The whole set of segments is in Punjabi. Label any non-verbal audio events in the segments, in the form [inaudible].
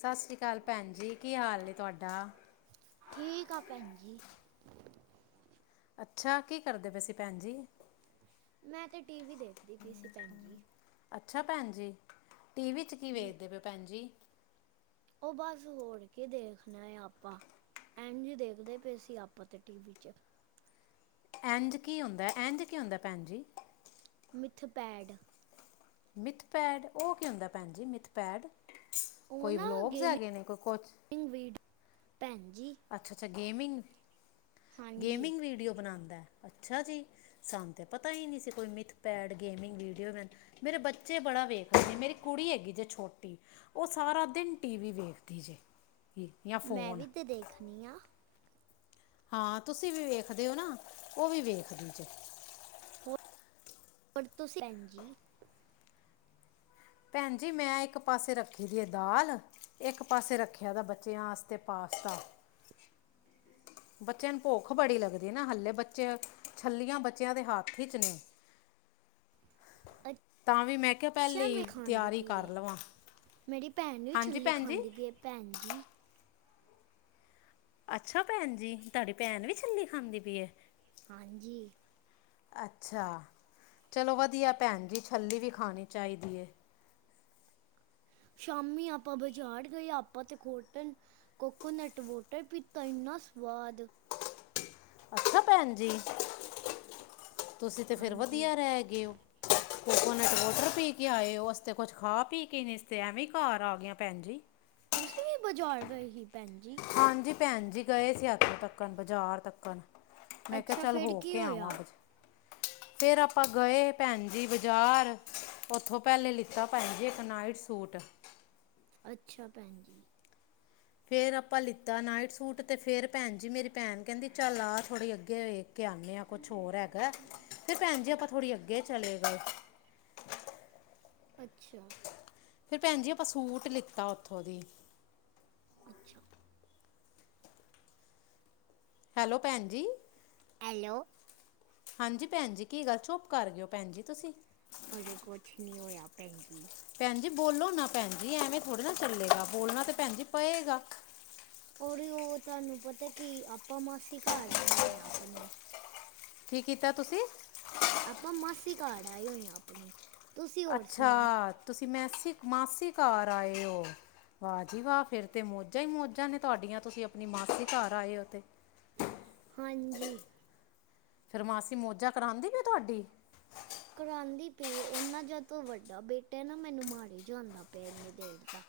ਸਤਿ ਸ਼੍ਰੀ ਅਕਾਲ ਭੈਣ ਜੀ, ਕੀ ਹਾਲ ਨੇ ਤੁਹਾਡਾ? ਠੀਕ ਆ, ਭੈਣ ਜੀ। ਅੱਛਾ, ਕੀ ਕਰਦੇ ਪਏਸੀ ਭੈਣ ਜੀ? ਮੈਂ ਤੇ ਟੀ ਵੀ ਦੇਖਦੀ ਪਈ ਸੀ, ਭੈਣ ਜੀ। ਅੱਛਾ ਭੈਣ ਜੀ, ਟੀਵੀ 'ਚ ਕੀ ਜੀ ਵੇਖਦੇ ਪਏ ਭੈਣ ਜੀ? ਉਹ ਬਸ, ਹੋਰ ਕੇ ਦੇਖਣਾ ਹੈ ਆਪਾਂ ਇੰਝ ਦੇਖਦੇ ਪਏ ਸੀ ਆਪਾਂ ਤੇ, ਟੀ ਵੀ 'ਚ। ਇੰਝ ਕੀ ਹੁੰਦਾ ਹੈ, ਇੰਝ ਕੀ ਹੁੰਦਾ ਭੈਣ ਜੀ? ਮਿੱਥ ਪੈਡ ਮਿਥ ਪੈਡ, ਉਹ ਕੀ ਹੁੰਦਾ ਭੈਣ ਜੀ ਮਿਥਪੈਡ, ਕੋਈ ਵਲੋਗਸ ਹੈਗੇ ਨੇ, ਕੋਈ ਕੁਛ? ਇਨ ਵੀਟ, ਭੈਣ ਜੀ। ਅੱਛਾ -ਅੱਛਾ ਗੇਮਿੰਗ, ਹਾਂਜੀ ਗੇਮਿੰਗ ਵੀਡੀਓ ਬਣਾਉਂਦਾ, ਅੱਛਾ ਜੀ। ਸਾੰਨ ਤੇ ਪਤਾ ਹੀ ਨਹੀਂ ਸੀ, ਕੋਈ ਮਿਥ ਪੈਡ ਗੇਮਿੰਗ ਵੀਡੀਓੈ ਮੇਰੇ ਬੱਚੇ ਬੜਾ ਵੇਖ ਰ ਨੇ, ਮੇਰੀ ਕੁੜੀ ਹੈਗੀ ਜੇ ਛੋਟੀ ਉਹ, ਸਾਰਾ ਦਿਨ ਟੀ ਵੀ ਵੇਖਦੀ ਜੇ ਜਾਂ ਮੈਂ ਫੋਨ। ਵੀ ਤੇ ਦੇਖਣੀ ਆ ਹਾਂ, ਤੁਸੀਂ ਵੀ ਵੇਖਦੇ ਹੋ ਨਾ, ਉਹ ਵੀ ਵੇਖਦੇ ਜੇ। ਪਰ ਤੁਸੀਂ, ਭੈਣ ਜੀ। ਭੈਣ ਜੀ, ਮੈਂ ਇੱਕ ਪਾਸੇ ਰੱਖੀ ਦੀ ਹੈ ਦਾਲ ਇੱਕ ਪਾਸੇ ਰੱਖੇ, ਬੱਚਿਆਂਸਤੇ ਦਾ ਪਾਸਤਾ ਬੱਚਿਆਂ ਨੂੰ ਭੁੱਖ ਬੜੀ ਲੱਗਦੀ ਨਾ, ਹਲੇੇ ਬੱਚੇ, ਛੱਲੀਆਂ ਬੱਚਿਆਂ ਦੇ ਹੱਥ 'ਚ ਨੇ। ਤਾਂ ਵੀ ਮੈਂ ਕਿਹਾ, ਪਹਿਲੇ ਅੱਛਾ ਈ ਮੈਂ ਖਾਂਦੀ ਤਿਆਰੀ ਪਈ ਕਰ ਏ ਲਵਾਂ। ਮੇਰੀ ਭੈਣ ਨੂੰ ਵੀ ਹਾਂਜੀ ਛਲੀ ਭੈਣ ਜੀ ਖਾਂਦੀ ਪਈ ਏ, ਭੈਣ ਜੀ। ਅੱਛਾ ਭੈਣ ਜੀ, ਤੁਹਾਡੀ ਭੈਣ ਵੀ ਛੱਲੀ ਖਾਂਦੀ ਪਈ ਹੈ। ਹਾਂਜੀ। ਅੱਛਾ, ਚਲੋ ਵਧੀਆ ਭੈਣ ਜੀ, ਛੱਲੀ ਵੀ ਖਾਣੀ ਚਾਹੀਦੀ ਹੈ। ਸ਼ਾਮੀ ਆਪਾਂ ਬਾਜ਼ਾਰ ਗਏ, ਆਪਾਂ ਤੇ ਕੋਟਨ ਕੋਕੋਨਟ ਵੋਟਰ ਪੀਤਾ, ਇੰਨਾ ਸਵਾਦ! ਅੱਛਾ ਭੈਣ ਜੀ, ਤੁਸੀਂ ਤੇ ਫਿਰ ਹਾਂਜੀ ਵਧੀਆ ਰਹਿ ਗਏ ਹੋ। ਉਹਨੇ ਵੋਟਰ ਪੀ ਕੇ ਆਏ ਔ, ਅਸੀ ਤੇ ਕੁੱਛ ਖਾ ਪੀ ਕੇ ਨੀ, ਇਸਤੇ ਐਵੇਂ ਘਰ ਆ ਗਏ ਭੈਣ ਜੀ। ਤੁਸੀਂ ਵੀ ਬਾਜ਼ਾਰ ਗਏ ਸੀ, ਭੈਣ ਜੀ? ਹਾਂਜੀ ਭੈਣ ਜੀ, ਗਏ ਸੀ ਇੱਥੋਂ ਤੱਕਨ, ਬਾਜ਼ਾਰ ਤੱਕਣ। ਮੈਂ ਕਿਹਾ ਅੱਛਾ ਚੱਲ ਫਿਰ ਹੋ ਕੀ ਕੇ ਹੋਇਆ ਆਵਾਂ ਕੁਛ। ਫਿਰ ਆਪਾਂ ਗਏ ਭੈਣ ਜੀ ਬਾਜ਼ਾਰ ਉਥੋਂ ਪਹਿਲੇ ਲਿਖ ਲਿਤਾ ਭੈਣ ਜੀ ਇੱਕ ਨਾਈਟ ਸੂਟ। ਅੱਛਾ ਭੈਣ ਜੀ। ਫੇਰ ਆਪਾਂ ਲਿੱਤਾ ਨਾਈਟ ਸੂਟ ਤੇ ਫਿਰ ਭੈਣ ਜੀ ਮੇਰੀ ਭੈਣ ਕਹਿੰਦੀ ਚੱਲ ਆ ਥੋੜ੍ਹੇ ਅੱਗੇ ਹੋਏ। ਕੇ ਆਂਦੇ ਆ ਕੁਛ ਹੋਰ ਹੈਗਾ ਤੇ ਭੈਣ ਜੀ ਆਪਾਂ ਥੋੜ੍ਹੀ ਅੱਗੇ ਚਲੇ ਗਏ। [inaudible] ਅੱਛਾ ਫਿਰ ਭੈਣ ਜੀ ਆਪਾਂ ਸੂਟ ਲਿੱਤਾ ਉੱਥੋਂ ਦੀ। ਅੱਛਾ ਹੈਲੋ ਭੈਣ ਜੀ। ਹੈਲੋ ਹਾਂਜੀ ਭੈਣ ਜੀ ਕੀ ਗੱਲ ਚੁੱਪ ਕਰ ਗਏ ਓ। ਭੈਣ ਜੀ ਤੁਸੀਂ ਅਜੇ ਕੁਛ ਨਹੀਂ ਹੋਇਆ ਭੈਣ ਜੀ। ਭੈਣ ਜੀ ਬੋਲੋ ਨਾ ਭੈਣ ਜੀ ਐਵੇਂ ਥੋੜ੍ਹੇ ਨਾ ਚੱਲੇਗਾ। ਬੋਲਣਾ ਤਾਂ ਭੈਣ ਜੀ ਪਏਗਾ। ਔਰਿਓ ਉਹ ਤੁਹਾਨੂੰ ਪਤਾ ਕਿ ਆਪਾਂ ਮਾਸੀ ਘਰ ਆਏ ਹੋਏ ਆਪਣੇ। ਕੀ ਕੀਤਾ ਤੁਸੀਂ। ਆਪਾਂ ਮਾਸੀ ੜ ਘਰ ਆਏ ਹੋਏ ਆ ਆਪਣੀ। ਤੁਸੀਂ ਹੋਰ ਅੱਛਾ ਸੁਣਾਓ ਤੁਸੀਂ ਮੈਸੀ ਮਾਸੀ ਘਰ ਆਏ ਹੋ। ਵਾਹ ਜੀ ਵਾਹ ਫਿਰ ਤੇ ਮੌਜਾਂ ਹੀ ਮੌਜਾਂ ਨੇ ਤੁਹਾਡੀਆਂ ਤੁਸੀਂ ਆਪਣੀ ਮਾਸੀ ਘਰ ਆਏ ਹੋ ਤੇ। ਹਾਂਜੀ ਫੇਰ ਮਾਸੀ ਮੌਜਾਂ ਕਰਾਉਂਦੀ ਪਈ ਤੁਹਾਡੀ। ਕਰਾਉਂਦੀ ਪਈ ਉਹਨਾ ਜਦ ਵੱਡਾ ਬੇਟਾ ਨਾ ਮੈਨੂੰ ਮਾਰੀ ਜਾਂਦਾ ਪਿਆ ਇੰਨੀ ਦੇਰ ਦਾ।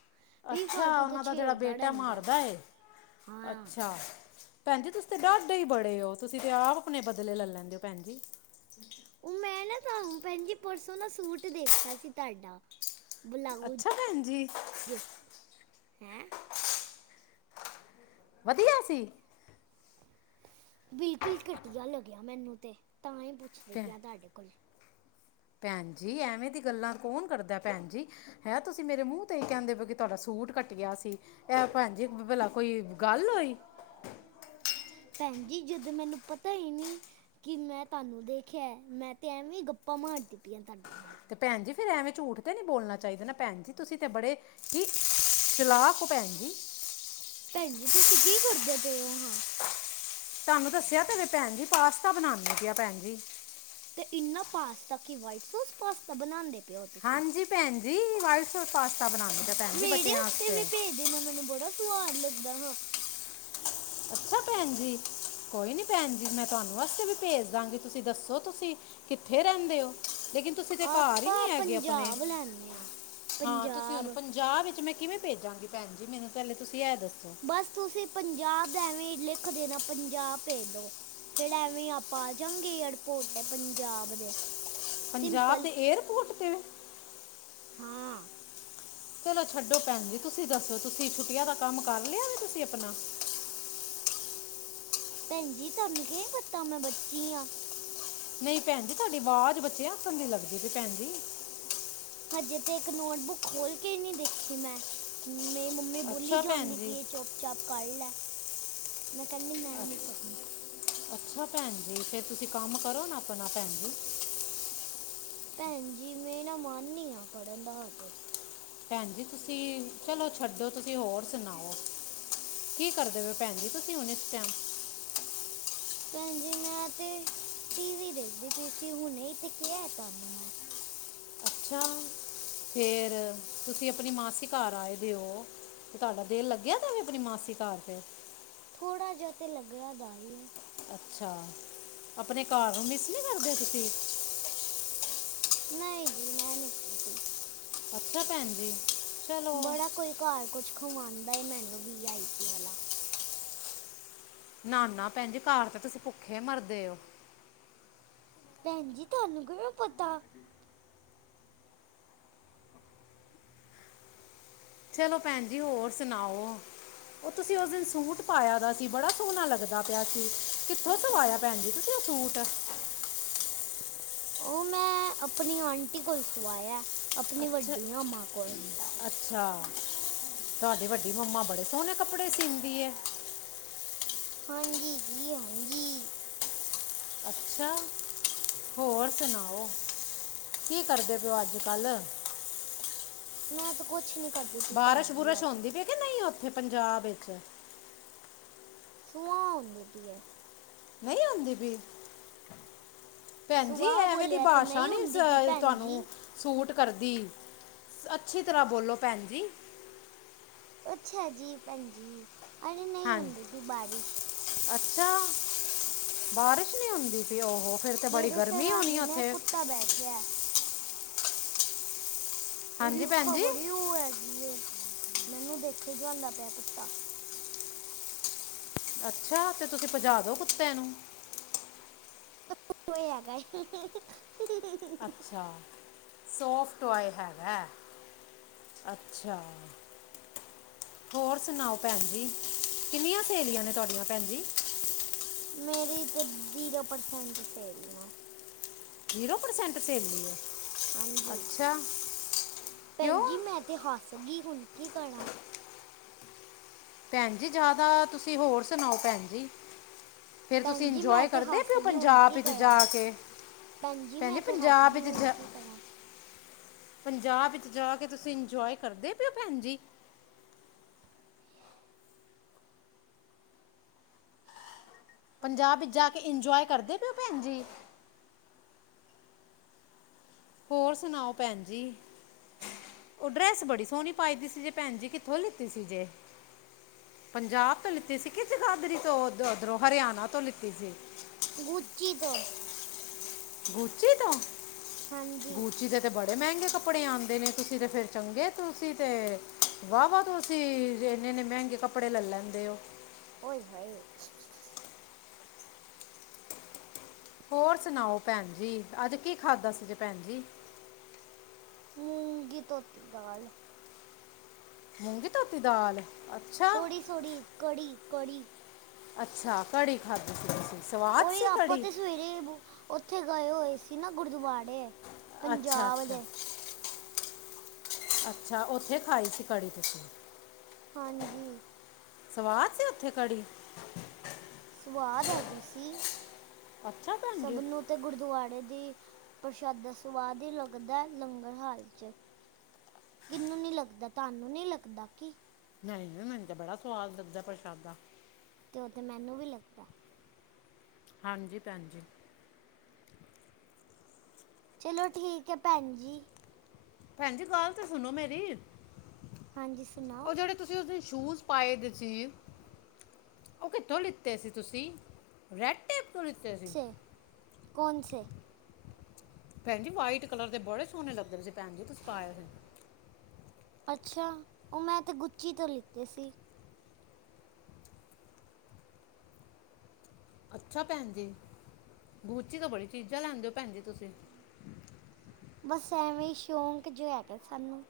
ਵੀ ਅੱਛਾ ਫਾਲਤੂ ਤਾਂ ਉਹਨਾਂ ਦਾ ਜਿਹੜਾ ਛੇੜਦਾ ਬੇਟਾ ਰਹਿੰਦਾ ਮਾਰਦਾ ਐ। ਹਾਂ ਅੱਛਾ। ਭੈਣ ਜੀ ਤੁਸੀ ਤੇ ਡਾਡੇ ਹੀ ਬੜੇ ਹੋ ਤੁਸੀਂ ਤੇ ਆਪਣੇ ਬਦਲੇ ਲੈ ਲੈਂਦੇ ਭੈਣ ਜੀ। ਉਹ ਮੈਂ ਨਾ ਤੁਹਾਨੂੰ ਭੈਣ ਜੀ ਪਰਸੋਂ ਨਾ ਸੂਟ ਦੇਖਿਆ ਸੀ ਤਾਡਾ। ਬਲਾਊਜ ਅੱਛਾ ਭੈਣ ਜੀ ਹੈਂ। ਵਧੀਆ ਸੀ। ਬਿਲਕੁਲ ਘਟੀਆ ਲੱਗਿਆ ਮੈਨੂੰ ਤੇ, ਤਾਂ ਹੀ ਪੁੱਛਦੀ ਭੈ ਪਈ ਤੁਹਾਡੇ ਕੋਲ। ਭੈਣ ਜੀ ਐਵੇਂ ਦੀਆਂ ਗੱਲਾਂ ਕੌਣ ਕਰਦਾ ਭੈਣ ਜੀ। ਹੈਂ ਤੁਸੀਂ ਮੇਰੇ ਮੂੰਹ ਤੇ ਕਹਿੰਦੇ ਪਏ ਕਿ ਤੁਹਾਡਾ ਸੂਟ ਕੱਟੀਆ ਸੀ। ਐਹ ਭੈਣਜੀ ਭਲਾ ਕੋਈ ਗੱਲ ਹੋਈ। ਭੈਣ ਜੀ ਜਦੋਂ ਮੈਨੂੰ ਪਤਾ ਨੀ ਕਿ ਮੈਂ ਤੁਹਾਨੂੰ ਦੇਖਿਆ ਮੈਂ ਤਾਂ ਐਵੇਂ ਗੱਪਾਂ ਮਾਰਦੀ ਪਈਆਂ ਤਾਡੇ ਨਾਲ। ਤੇ ਭੈਣ ਜੀ ਫੇਰ ਐਵੇਂ ਝੂਠ ਤੇ ਨਹੀਂ ਬੋਲਣਾ ਚਾਹੀਦਾ ਨਾ ਭੈਣ ਜੀ ਤੁਸੀਂ ਤਾਂ ਬੜੇ ਕੀ, ਚਲਾਕ ਹੋ ਭੈਣ ਜੀ। ਭੈਣ ਜੀ ਤੁਸੀਂ ਕੀ ਕਰਦੇ ਪਏ ਹੋ ਹਾਂ। [inaudible] ਤੁਹਾਨੂੰ ਦੱਸਿਆ ਤੇ ਭੈਣ ਜੀ ਪਾਸਤਾ ਬਣਾਉਂਦੀ ਪਈ ਭੈਣ ਜੀ। ਤੇ ਇੰਨਾ ਪਾਸਤਾ ਕਿ ਵਾਈਟ ਸੋਸ ਪਾਸਤਾ ਬਣਾਉਂਦੇ। ਪਏ ਹੋ ਤੁਸੀਂ ਹਾਂਜੀ ਭੈਣ ਜੀ, ਵਾਈਟ ਸੋਸ ਪਾਸਤਾ ਬਣਾਉਨੇ ਮੇਰੇੇ ਆਸਤੇ ਵੀ ਭੇਜ ਦੇਣਾ। ਮੈਨੂੰ ਬੜਾ ਸਵਾਦ ਲੱਗਦਾ ਹਾਂ। [inaudible] ਅੱਛਾ ਭੈਣ ਜੀ! ਕੋਈ ਨੀ ਭੈਣ ਜੀ, ਮੈਂ ਤੁਹਾਨੂੰ ਵਾਸਤੇ ਵੀ ਭੇਜ ਦਾਂਗੀ ਤੁਸੀਂ ਦੱਸੋ ਸਹੀ ਕਿੱਥੇ ਰਹਿੰਦੇ ਓ। ਲੇਕਿਨ ਤੁਸੀਂ ਤੇ ਘਰ ਹੀ ਆਪਾਂ ਨਹੀਂ ਹੈਗੇ ਆਪਣੇ ਪੰਜਾਬ ਲੈਣੇ ਆ ਹਾਂ ਤੁਸੀਂ ਉਹਨੂੰ ਪੰਜਾਬ ਪੰਜਾਬ ਵਿੱਚ, ਮੈਂ ਕਿਵੇਂ ਭੇਜਾਂਗੀ ਭੈਣ ਜੀ ਮੈਨੂੰ ਪੈਲੇ ਤੁਸੀਂ ਇਹ ਦੱਸੋ। ਬਸ ਤੁਸੀਂ ਪੰਜਾਬ ਦਾ ਐਵੇਂ ਲਿਖ ਦੇਣਾ। ਪੰਜਾਬ ਭੇਜ ਦੋ ਫੇਿਰ ਐਵੇਂ ਆਪਾਂ ਆਜਾਗੇ। ਏਅਰਪੋਰਟ ਤੇ ਪੰਜਾਬ ਦੇ। ਪੰਜਾਬ ਸਿੰਪਲ ਦੇ, ਏਅਰਪੋਰਟ ਤੇ, ਹਾਂ ਚਲੋ ਛੱਡੋ ਭੈਣ ਜੀ ਤੁਸੀਂ ਦੱਸੋ, ਤੁਸੀਂ ਛੁੱਟੀਆਂ ਦਾ ਕੰਮ ਕਰ ਲਿਆ ਵੇ ਤੁਸੀਂ ਆਪਣਾ। [unintelligible] ਭੈਣ ਜੀ, ਤੁਹਾਨੂੰ ਕਿਵੇਂ ਪਤਾ ਮੈਂ ਬੱਚੀ ਆ। ਨਹੀਂ ਭੈਣ ਜੀ, ਤੁਹਾਡੀ ਆਵਾਜ਼ ਬੱਚੇਆ ਐਖਣ ਦੀ ਲੱਗਦੀ ਪਈ, ਭੈਣ ਜੀ ਹਜੇ ਤੇ ਇੱਕ ਨੋਟਬੁੱਕ ਖੋਲ ਕੇ ਈ ਨਹੀ, ਦੇਖੀ ਮੈਂ ਮੇਰੀ ਮੰਮੀ ਬੋਲੀ ਅੱਛਾ ਭੈਣ ਜਾਂਦੀ ਜੀ ਪੀ ਏ, ਚੁੱਪ ਚਾਪ ਕਰ ਲੈ। ਮੈਂ ਕਹਿੰਦੀ, ਮੈਂ ਨਹੀਂ ਕਰਨਾ। ਅੱਛਾ ਭੈਣ ਜੀ, ਫੇਰ ਤੁਸੀਂ ਕੰਮ ਕਰੋ ਨਾ ਆਪਣਾ ਭੈਣ ਜੀ। [unintelligible] ਭੈਣ ਜੀ, ਮੈਂਰਾ ਮਨ ਨਹੀ ਆ, ਕਰਨ ਦਾ ਹਜੇ। ਭੈਣ ਜੀ ਤੁਸੀਂ, ਚਲੋ ਛੱਡੋ, ਤੁਸੀਂ ਹੋਰ ਸੁਣਾਓ। ਕੀ ਕਰਦੇ ਹੋ। ਭੈਣ ਜੀ, ਤੁਸੀਂ ਹੁਣ ਇਸ ਟੈਮ। [unintelligible] ਭੈਣ ਜੀ ਮੈਂ ਤਾਂ, ਟੀ ਵੀ ਦੇਖਦੀ ਪਈ ਸੀ, ਹੁਣੇ ਇਹ ਤਾਂ ਕੇਆ ਹੈ ਤੁਹਾਨੂੰ ਮੈਂ ਅੱਛਾ ਫੇਰ ਤੁਸੀਂ ਆਪਣੀ ਮਾਸੀ ਘਰ ਆਏ ਦਿਓ। ਤੇ ਤਾਡਾ ਦਿਲ ਲੱਗਿਆ ਦਾਵੇ, ਆਪਣੀ ਮਾਸੀ ਘਰ ਤੇ। ਥੋੜ੍ਹਾ ਜਿਹਾ ਤਾਂ, ਲੱਗਿਆ ਦਾ ਹੀ ਹੈ। ਅੱਛਾ ਆਪਣੇ ਘਾਰ ਨੂੰ ਮਿਸ ਨਹੀ ਕਰਦੇ ਤੁਸੀਂ। ਹ [unintelligible] ਨਹੀਂ ਜੀ, ਮੈਂ ਨਹੀਂ ਕਰਦੀ। ਅੱਛਾ ਭੈਣ ਜੀ। ਚਲੋ ਬੜਾ ਕੋਈ ਘਰ ਕੁਝ ਖਵਾਂਦਾ ਏ, ਮੈਨੂੰ ਵੀ ਆਈ ਪੀ ਵਾਲਾ। [unintelligible] ਨਾ- ਨਾ ਭੈਣ ਜੀ, ਘਰ ਤੇ ਤੁਸੀਂ ਭੁੱਖੇ ਮਰਦੇ ਹੋ। ਭੈਣ ਜੀ, ਤੁਹਾਨੂੰ ਕਿਵੇਂ ਪਤਾ। ਚਲੋ ਭੈਣ ਜੀ। ਹੋਰ ਸੁਣਾਓ। ਉਹ ਤੁਸੀਂ ਉਸ ਦਿਨ ਸੂਟ ਪਾਇਆ ਦਾ ਸੀ, ਬੜਾ ਸੋਣਾ ਲੱਗਦਾ ਪਿਆ ਸੀ। ਕਿੱਥੋਂ ਸਵਾਇਆ। ਭੈਣ ਜੀ, ਤੁਸੀ ਓ ਸੂਟ [unintelligible] ਉਹ, ਮੈਂ ਆਪਣੀ ਆਂਟੀ ਕੋਲ ਸਵਾਇਆ। ਆਪਣੀ ਅੱਛਾ ਵੱਡੀ ਮਾਂ ਕੋਲ ਅੱਛਾ ਤੁਹਾਡੀ ਵੱਡੀ ਮੰਮਾ, ਬੜੇ ਸੋਣੇ ਕੱਪੜੇ ਸੀਂਦੀ ਹੈ। [unintelligible] ਹਾਂਜੀ ਜੀ, ਹਾਂਜੀ। [unintelligible] ਅੱਛਾ ਹੋਰ ਸੁਣਾਓ, ਕੀ ਕਰਦੇ ਪਿਓ ਅੱਜ-ਕੱਲ੍ਹ [unintelligible] ਮੈਂ ਤਾਂ ਕੁਛ ਨਹੀਂ, ਕਰਦਾ ਬਾਰਿਸ਼- ਬੂਰਿਸ਼ ਹੁੰਦੀ ਪਈ ਕਿ ਨਹੀਂ, ਉੱਥੇ ਪੰਜਾਬ ਵਿੱਚ ਸੁਆਹਾਂ ਹੋਂਦੀ ਪਈ ਹੈ। ਨਹੀਂ ਆਉਂਦੀ ਪਈ। ਭੈਣਜੀ, ਸੁਆਹ ਐਵੇਂ ਦੀ ਬੋਲਿਆ ਤੇ ਬਾਸ਼ਾ ਨਹੀਂ ਨੀ ਹੁੰਦੀ ਪਈ ਅ ਭੈਣ ਤੁਹਾਨੂੰ ਜੀ ਸ਼ੂਟ ਕਰਦੀ, ਅੱਛੀ ਤਰ੍ਹਾਂ ਬੋਲੋ ਭੈਣ ਜੀ। ਅੱਛਾ ਜੀ ਭੈਣ ਜੀ, ਅਰੇ ਨਹੀਂ ਹਾਂ ਹੁੰਦੀ ਪ‌ਈ ਬਾਰਿਸ਼। ਅੱਛਾ, ਬਾਰਿਸ਼ ਨਹੀਂ ਹੁੰਦੀ ਪਈ ਓ ਹੋ ਫਿਰ ਫੇਰ ਤੇ ਬੜੀ ਮੇਰੇ ਗਰਮੀ ਹੋਣੀ ਸਰਹਾਂਦੀ ਨਾ ਇੱਕ ਉੱਥੇ? ਕੁੱਤਾ ਬੈਠਿਆ। ਖਤ [unintelligible] [inaudible] ਉਹਦੀ ਅੱਖਾਂ ਬੜੀ ਉਹ ਹੈਗੀ ਏ, ਮੈਨੂੰ ਦੇਖੀ ਜਾਂਦਾ ਪਿਆ ਕੁੱਤਾ। ਅੱਛਾ, ਤੇ ਤੁਸੀਂ ਭਜਾ ਦੋ ਕੁੱਤੇ ਨੂੰ। [unintelligible] ਅੱਛਾ। ਸੋਫਟ ਟੋਆਏ ਹੈਗਾ, ਅੱਛਾ। ਹੋਰ ਸੁਣਾਓ ਭੈਣ ਜੀ, ਕਿੰਨੀਆਂ ਸਹੇਲੀਆਂ ਨੇ ਤੁਹਾਡੀਆਂ ਭੈਣ ਜੀ? [unintelligible] [inaudible] ਮੇਰੀ ਤੇ ਜ਼ੀਰੋ ਪਰਸੈਂਟ ਸੇਲੀਆਂ। ਜ਼ੀਰੋ ਪ੍ਰਸੈਂਟ ਸਹੇਲੀ ਐ। ਹਾਂਜੀ, ਭੈਣ ਕਿਉਂ ਜੀ, ਮੈਂ ਤੇ ਹੱਸ ਗਈ ਹੁਣ ਕੀ ਕਰਾਂ। ਭੈਣ ਜੀ, ਜ਼ਿਆਦਾ ਤੁਸੀਂ ਹੋਰ ਸੁਣਾਓ ਭੈਣ ਜੀ? ਫੇਰ ਤੁਸੀਂ ਭੈਣ ਜੀ ਮੈਂ ਇੰਜੋਏ ਤੇ ਕਰਦੇ ਹੱਸ ਪਏ ਓ ਗਈ ਹੁਣ ਪੰਜਾਬ ਕੀ ਵਿੱਚ ਜਾ ਕਰਾਂ ਕੇ? ਭੈਣ ਜੀ, ਮੈਂ ਤੇ ਹੱਸ ਪੰਜਾਬ ਗਈ, ਵਿੱਚ ਹੁਣ ਜਾ- ਕੀ ਕਰਾਂ। ਪੰਜਾਬ ਵਿੱਚ ਜਾ ਕੇ ਤੁਸੀਂ ਇੰਜੋਏ ਕਰਦੇ ਪ‌ਏ ਓ ਭੈਣ ਜੀ? ਪੰਜਾਬ ਵਿੱਚ ਜਾ ਕੇ ਇੰਜੋਏ ਕਰਦੇ ਪਏ ਓ ਭੈਣ ਜੀ? ਹੋਰ ਸੁਣਾਓ ਭੈਣ ਜੀ? ਉਹ ਡਰੈਸ ਬੜੀ ਸੋਹਣੀ ਪਾਈ ਦੀ ਸੀ ਜੇ ਭੈਣ ਜੀ ਕਿੱਥੋਂ ਲਿੱਤੀ ਸੀ ਜੇ? ਪੰਜਾਬ ਤੋਂ ਲਿੱਤੀ ਸੀ ਕਿ ਜਗਾਦਰੀ ਤੋਂ, ਉਧਰੋਂ ਹਰਿਆਣਾ ਤੋਂ ਲਿੱਤੀ ਸੀ। ਗੁੱਚੀ ਤੋਂ। ਗੂਚੀ ਤੋਂ, ਹਾਂਜੀ ਗੂਚੀ ਦਾ ਤੇ ਬੜੇ ਮਹਿੰਗੇ ਕੱਪੜੇ ਆਂਦੇ ਨੇ, ਤੁਸੀਂ ਤੇ ਫੇਰ ਚੰਗੇ ਤੁਸੀਂ ਤੇ ਵਾਹ-ਵਾਹ ਤੇ ਐਨੇ ਐਨੇ ਮਹਿੰਗੇ ਕੱਪੜੇ ਲੈ ਲੈਂਦੇ ਓ। ਓਏ-ਹਾਏ। ਹੋਰ ਸੁਣਾਓ ਭੈਣ ਜੀ, ਅੱਜ ਕੀ ਖਾਧਾ ਸੀਗੇ ਭੈਣ ਜੀ? ਮੂੰਗੀ-ਧੋਤੀ ਦਾਲ। ਮੂੰਗੀ-ਧੋਤੀ ਦਾਲ? ਅੱਛਾ ਸੋੜੀ-ਸੋੜੀ, ਕੜੀ-ਕੜੀ। ਅੱਛਾ, ਕੜੀ ਖਾਧੀ ਸੀ ਤੁਸੀਂ, ਸਵਾਦ ਓਏ ਸੀ ਆਪਾਂ ਕੜੀ? ਤੇ ਸਵੇਰੇ ਬੁ ਉੱਥੇ ਗਏ ਹੋਏ ਸੀ ਨਾ ਗੁਰਦੁਆਰੇ। ਅੱਛਾ ਪੰਜਾਬ ਅੱਛਾ। ਦੇ ਅੱਛਾ, ਉਥੇ ਖਾਈ ਸੀ ਕੜੀ ਤੁਸੀਂ? ਹਾਂਜੀ। ਸਵਾਦ ਸੀ ਉਥੇ ਕੜੀ? ਸਵਾਦ ਹੈਗੀ ਸੀ, ਅੱਛਾ ਭੈਣ ਸਭ ਜੀ ਨੂੰ ਤੇ ਗੁਰਦੁਆਰੇ ਦੀ ਪ੍ਰਸ਼ਾਦਾ ਸਵਾਦ ਹੀ ਲੱਗਦਾ ਲੰਗਰ ਹਾਲ ਚ। ਕਿਹਨੂੰ ਨੀ ਲੱਗਦਾ, ਤੁਹਾਨੂੰ ਨੀ ਲੱਗਦਾ ਕੀ। ਨਹੀਂ, ਨਹੀਂ ਮੈਨੂੰ ਤੇ ਬੜਾ ਸਵਾਦ ਲੱਗਦਾ ਪ੍ਰਸ਼ਾਦਾ‌। ਤੇ ਉਹ ਤੈ ਮੈਨੂੰ ਵੀ ਲੱਗਦਾ। ਹਾਂਜੀ, ਭੈਣ ਜੀ। ਚਲੋ! ਠੀਕ ਹੈ, ਭੈਣ ਜੀ। ਭੈਣ ਜੀ, ਗੱਲ ਤੇ ਸੁਣੋ ਮੇਰੀ। ਹਾਂਜੀ, ਸੁਣਾਓ। ਉਹ ਜਿਹੜੇ ਤੁਸੀਂ, ਉਸ ਦਿਨ ਬੂਟ ਪਾਏ ਦੇ ਸੀ। ਉਹ ਕਿੱਥੋਂ ਲਿੱਤੇ ਸੀ, ਤੁਸੀਂ ਰੈਡ-ਟੇਪ ਤੋਂ ਲਿੱਤੇ ਸੀ। ਕੌਣਸੇ! ਭੈਣ ਜੀ ਸਫੇਦ ਰਗ ਦੇ ਬੜੇ ਸੋਹਣੇ ਲੱਗਦੇ ਸੀ। ਭੈਣ ਜੀ ਤੁਸੀਂ ਪਾਏ ਸੀ। ਅੱਛਾ! ਉਹ ਮੈਂ ਤਾਂ ਗੁੱਚੀ ਤੋਂ ਲਿੱਤੇ ਸੀ। ਅੱਛਾ! ਭੈਣ ਜੀ ਗੂਚੀ ਤੋ ਬੜੀ ਚੀਜ਼ਾਂ ਲੈਂਦੇ ਹੋ, ਭੈਣ ਜੀ ਤੁਸੀਂ। ਬਸ, ਐਵੇਂ ਹੀ ਸ਼ੌਕ ਜੋ ਹੈਗਾ ਸਾਨੂੰ।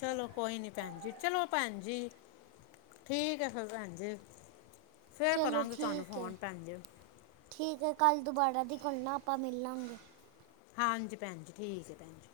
ਚਲੋ, ਕੋਈ ਨੀ ਭੈਣ ਜੀ ਚਲੋ, ਭੈਣ ਜੀ। ਠੀਕ ਹੈ, ਫਿਰ ਭੈਣ ਜੀ ਫੇਰ ਚਲੋ ਕਰਾਂਗੀ, ਤੁਹਾਨੂੰ ਠੀਕ ਹੈ ਫੋਨ ਭੈਣ ਜੀ। ਠੀਕ ਹੈ, ਕੱਲ੍ਹ ਦੁਬਾਰਾ ਦੀ ਕੋੁੱਲ ਨਾ ਆਪਾਂ ਮਿਲ ਲਵਾਂਗੇ। ਹਾਂਜੀ, ਭੈਣ ਜੀ ਠੀਕ ਹੈ ਭੈਣ ਜੀ।